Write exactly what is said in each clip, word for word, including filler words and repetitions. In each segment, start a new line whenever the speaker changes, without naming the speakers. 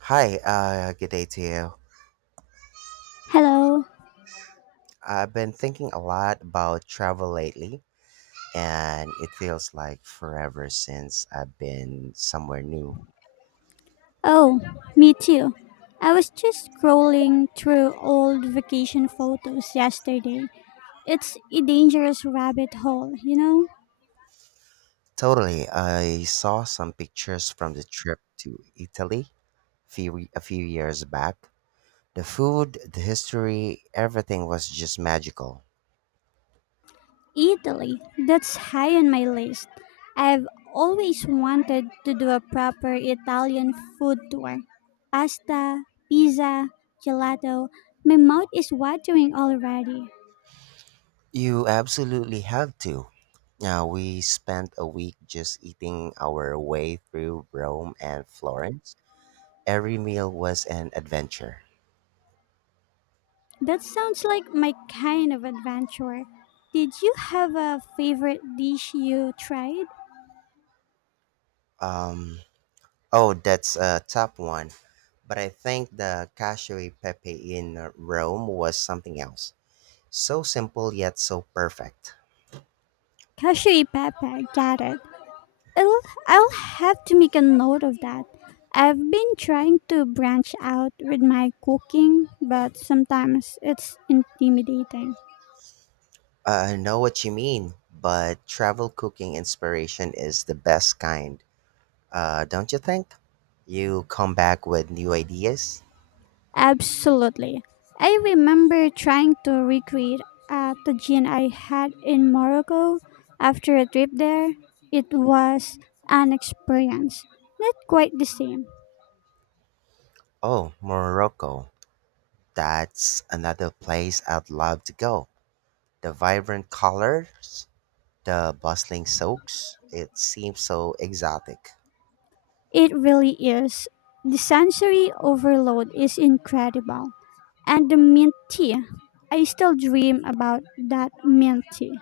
Hi, uh, good day to you.
Hello.
I've been thinking a lot about travel lately, and it feels like forever since I've been somewhere new.
Oh, me too. I was just scrolling through old vacation photos yesterday. It's a dangerous rabbit hole, you know?
Totally, I saw some pictures from the trip to Italy few, a few years back. The food, the history, everything was just magical.
Italy, that's high on my list. I've always wanted to do a proper Italian food tour. Pasta, pizza, gelato. My mouth is watering already.
You absolutely have to. Now, we spent a week just eating our way through Rome and Florence. Every meal was an adventure.
That sounds like my kind of adventure. Did you have a favorite dish you tried?
Um, oh, that's a top one. But I think the cacio e pepe in uh, Rome was something else. So simple yet so perfect.
Cashew pepper, got it. I'll, I'll have to make a note of that. I've been trying to branch out with my cooking, but sometimes it's intimidating.
Uh, I know what you mean, but travel cooking inspiration is the best kind, uh, don't you think? You come back with new ideas.
Absolutely. I remember trying to recreate a tagine I had in Morocco after a trip there. It was an experience, not quite the same.
Oh, Morocco. That's another place I'd love to go. The vibrant colors, the bustling souks, it seems so exotic.
It really is. The sensory overload is incredible. And the mint tea. I still dream about that mint tea.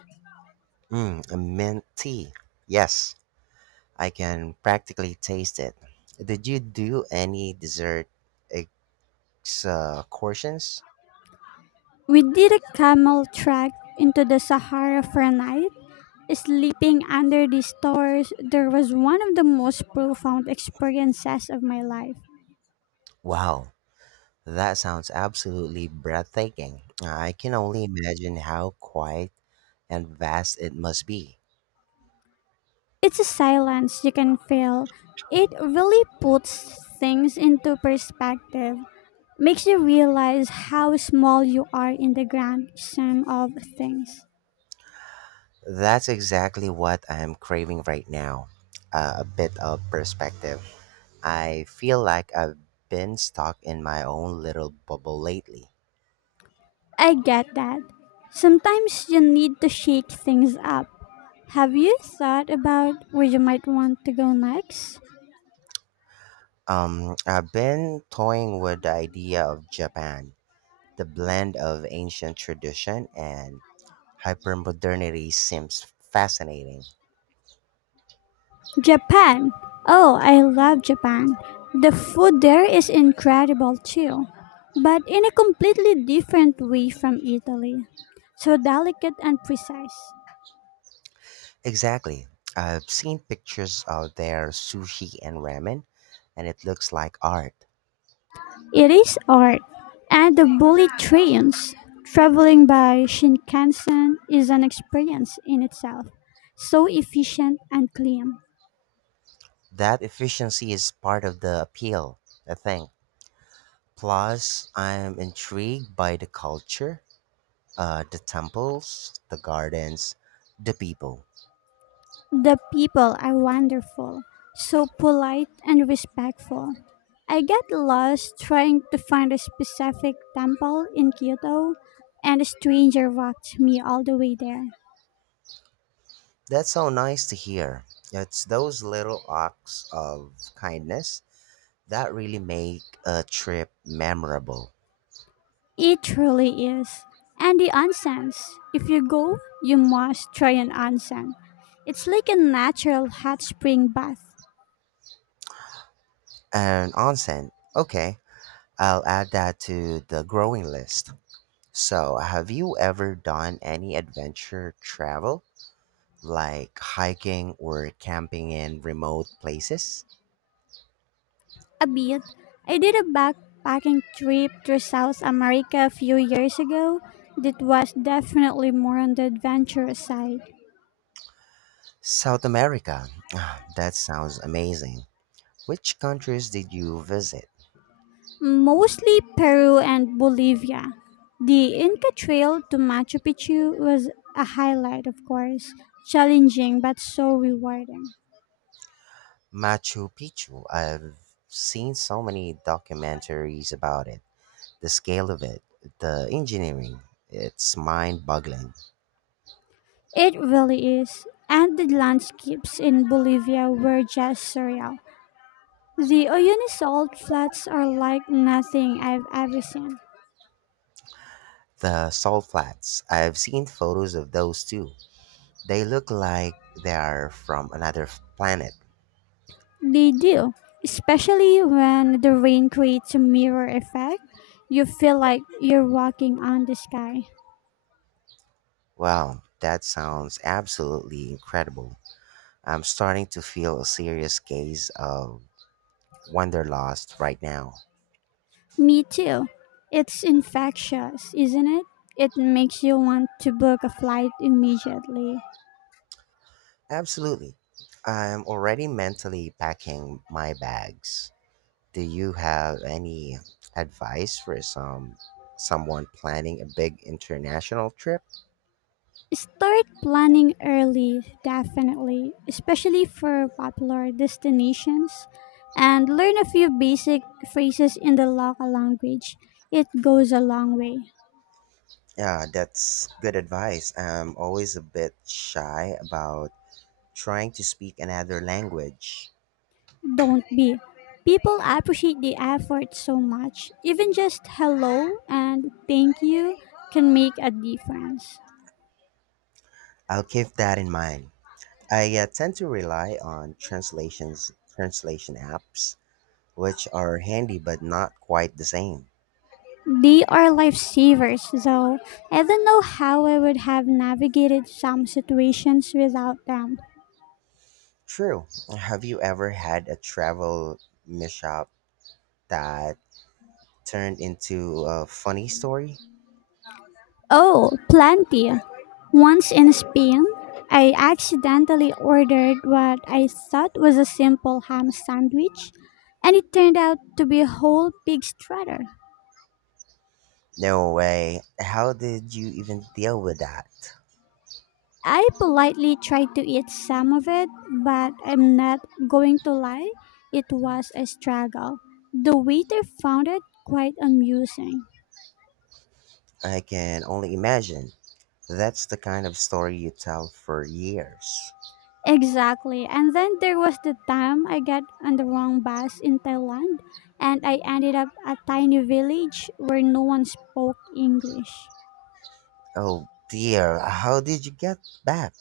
Mm, a mint tea. Yes, I can practically taste it. Did you do any dessert excursions?
We did a camel trek into the Sahara for a night. Sleeping under the stars, there was one of the most profound experiences of my life.
Wow, that sounds absolutely breathtaking. I can only imagine how quiet and vast it must be.
It's a silence you can feel. It really puts things into perspective. Makes you realize how small you are in the grand scheme of things.
That's exactly what I'm craving right now. Uh, a bit of perspective. I feel like I've been stuck in my own little bubble lately.
I get that. Sometimes you need to shake things up. Have you thought about where you might want to go next?
Um, I've been toying with the idea of Japan. The blend of ancient tradition and hypermodernity seems fascinating.
Japan. Oh, I love Japan. The food there is incredible too, but in a completely different way from Italy. So delicate and precise.
Exactly. I've seen pictures of their sushi and ramen, and it looks like art.
It is art, and the bullet trains traveling by Shinkansen is an experience in itself, so efficient and clean.
That efficiency is part of the appeal, I think. Plus, I'm intrigued by the culture, uh, the temples, the gardens, the people.
The people are wonderful, so polite and respectful. I get lost trying to find a specific temple in Kyoto, and a stranger walked me all the way there.
That's so nice to hear. It's those little acts of kindness that really make a trip memorable.
It truly is. And the onsen's. If you go, you must try an onsen. It's like a natural hot spring bath.
And onsen, okay, I'll add that to the growing list. So, have you ever done any adventure travel, like hiking or camping in remote places?
A bit. I did a backpacking trip through South America a few years ago that was definitely more on the adventurous side.
South America. Ah, that sounds amazing. Which countries did you visit?
Mostly Peru and Bolivia. The Inca Trail to Machu Picchu was a highlight, of course. Challenging but so rewarding.
Machu Picchu. I've seen so many documentaries about it. The scale of it, the engineering, it's mind boggling.
It really is. And the landscapes in Bolivia were just surreal. The Oyunizal flats are like nothing I've ever seen.
The salt flats. I've seen photos of those too. They look like they're from another f- planet.
They do, especially when the rain creates a mirror effect. You feel like you're walking on the sky.
Wow, that sounds absolutely incredible. I'm starting to feel a serious case of wanderlust right now.
Me too. It's infectious, isn't it? It makes you want to book a flight immediately.
Absolutely. I'm already mentally packing my bags. Do you have any advice for some someone planning a big international trip?
Start planning early, definitely, especially for popular destinations. And learn a few basic phrases in the local language. It goes a long way.
Yeah, that's good advice. I'm always a bit shy about trying to speak another language.
Don't be. People appreciate the effort so much. Even just hello and thank you can make a difference.
I'll keep that in mind. I uh, tend to rely on translations, translation apps, which are handy but not quite the same.
They are lifesavers, though. I don't know how I would have navigated some situations without them.
True. Have you ever had a travel mishap that turned into a funny story?
Oh, plenty. Once in Spain, I accidentally ordered what I thought was a simple ham sandwich, and it turned out to be a whole pig strutter.
No way. How did you even deal with that?
I politely tried to eat some of it, but I'm not going to lie, it was a struggle. The waiter found it quite amusing.
I can only imagine. That's the kind of story you tell for years.
Exactly. And then there was the time I got on the wrong bus in Thailand and I ended up a tiny village where no one spoke English.
Oh dear, how did you get back?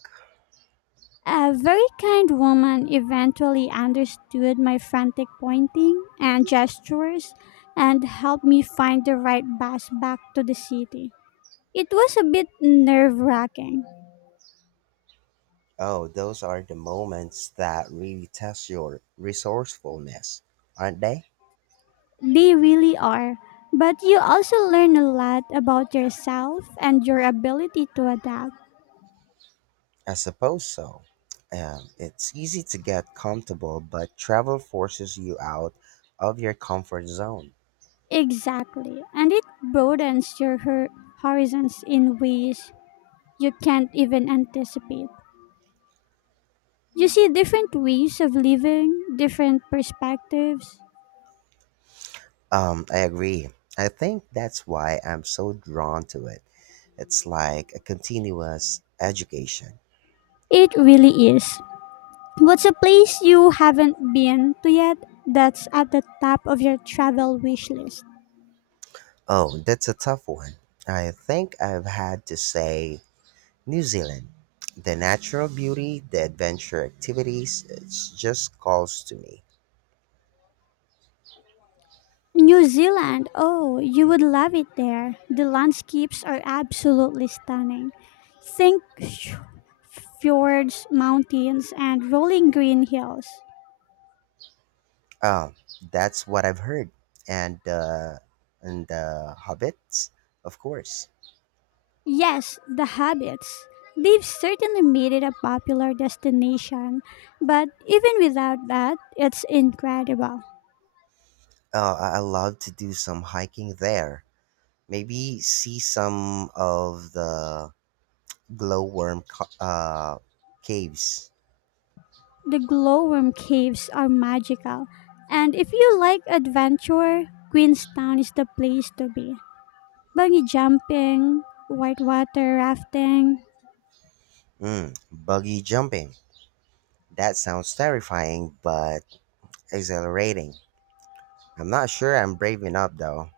A very kind woman eventually understood my frantic pointing and gestures and helped me find the right bus back to the city. It was a bit nerve wracking.
Oh, those are the moments that really test your resourcefulness, aren't they?
They really are. But you also learn a lot about yourself and your ability to adapt.
I suppose so. Um, it's easy to get comfortable, but travel forces you out of your comfort zone.
Exactly. And it broadens your hor- horizons in ways you can't even anticipate. You see different ways of living, different perspectives.
Um, I agree. I think that's why I'm so drawn to it. It's like a continuous education.
It really is. What's a place you haven't been to yet that's at the top of your travel wish list?
Oh, that's a tough one. I think I've had to say New Zealand. The natural beauty, the adventure activities, it's just calls to me.
New Zealand. Oh, you would love it there. The landscapes are absolutely stunning. Think sh- fjords, mountains, and rolling green hills.
Oh, that's what I've heard. And uh, and the hobbits, of course.
Yes, the habits. They've certainly made it a popular destination, but even without that, it's incredible.
Oh, I I love to do some hiking there. Maybe see some of the glowworm co- uh, caves.
The glowworm caves are magical, and if you like adventure, Queenstown is the place to be. Bungee jumping, whitewater rafting,
Mm, buggy jumping. That sounds terrifying, but exhilarating. I'm not sure I'm brave enough though.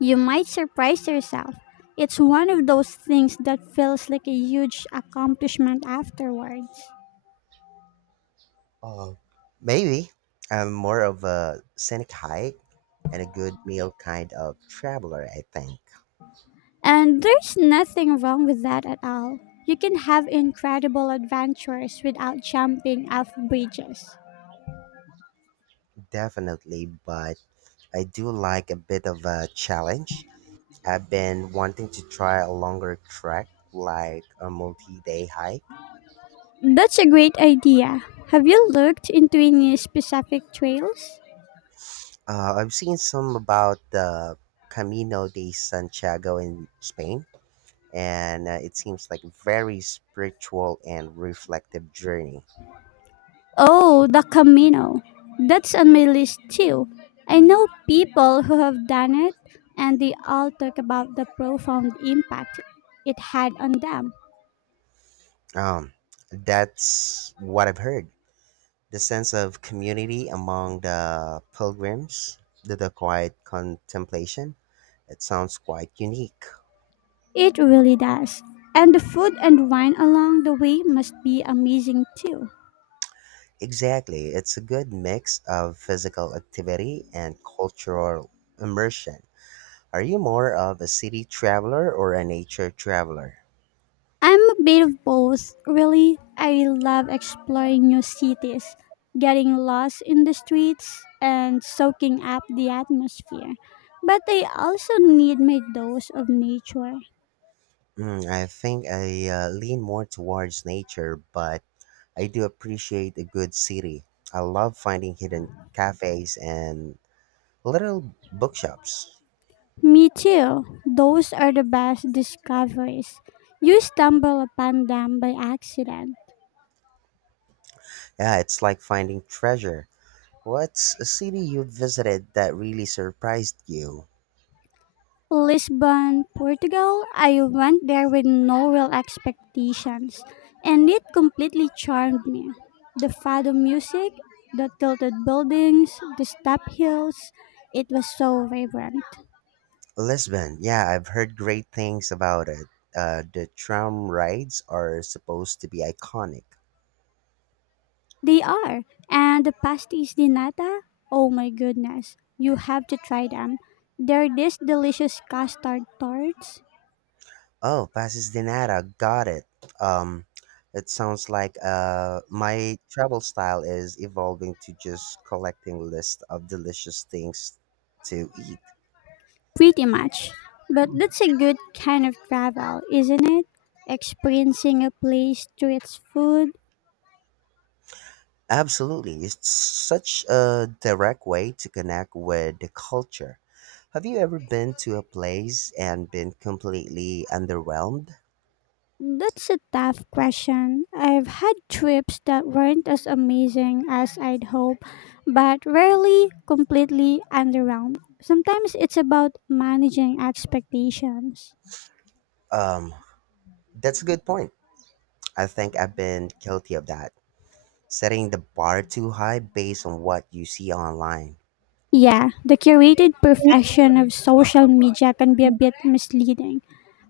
you might surprise yourself. It's one of those things that feels like a huge accomplishment afterward.
Uh, maybe I'm more of a scenic hike and a good meal kind of traveler, I think.
And there's nothing wrong with that at all. You can have incredible adventures without jumping off bridges.
Definitely, but I do like a bit of a challenge. I've been wanting to try a longer trek, like a multi day hike.
That's a great idea. Have you looked into any specific trails?
Uh, I've seen some about the Camino de Santiago in Spain, and uh, it seems like a very spiritual and reflective journey.
Oh, the Camino. That's on my list too. I know people who have done it and they all talk about the profound impact it had on them.
Um, that's what I've heard. The sense of community among the pilgrims, the, the quiet contemplation, it sounds quite unique.
It really does. And the food and wine along the way must be amazing too.
Exactly, it's a good mix of physical activity and cultural immersion. Are you more of a city traveler or a nature traveler?
I'm a bit of both, really. I love exploring new cities, getting lost in the streets, and soaking up the atmosphere. But I also need my dose of nature.
Mm, I think I uh, lean more towards nature, but I do appreciate a good city. I love finding hidden cafes and little bookshops.
Me too. Those are the best discoveries. You stumble upon them by accident.
Yeah, it's like finding treasure. What's a city you visited that really surprised you?
Lisbon, Portugal, I went there with no real expectations, and it completely charmed me. The fado music, the tilted buildings, the step hills, it was so vibrant.
Lisbon. Yeah, I've heard great things about it. Uh, the tram rides are supposed to be iconic.
They are, and the pastéis de nata, oh my goodness, you have to try them. They're these delicious custard tarts,
Oh, Passes de Nada. Got it. Um, it sounds like uh, my travel style is evolving to just collecting list of delicious things to eat.
pretty much. But that's a good kind of travel, isn't it? Experiencing a place through its food.
Absolutely. It's such a direct way to connect with the culture. Have you ever been to a place and been completely underwhelmed?
That's a tough question. I've had trips that weren't as amazing as I'd hoped, but rarely completely underwhelmed. Sometimes it's about managing expectations.
Um, that's a good point. I think I've been guilty of that, setting the bar too high based on what you see online,
Yeah, the curated perfection of social media can be a bit misleading.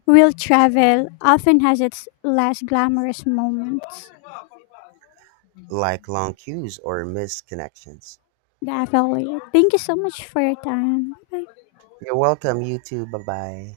Real travel often has its less glamorous moments.
like long queues or missed connections.
Definitely. Thank you so much for your time. Bye.
You're welcome, you too. Bye bye.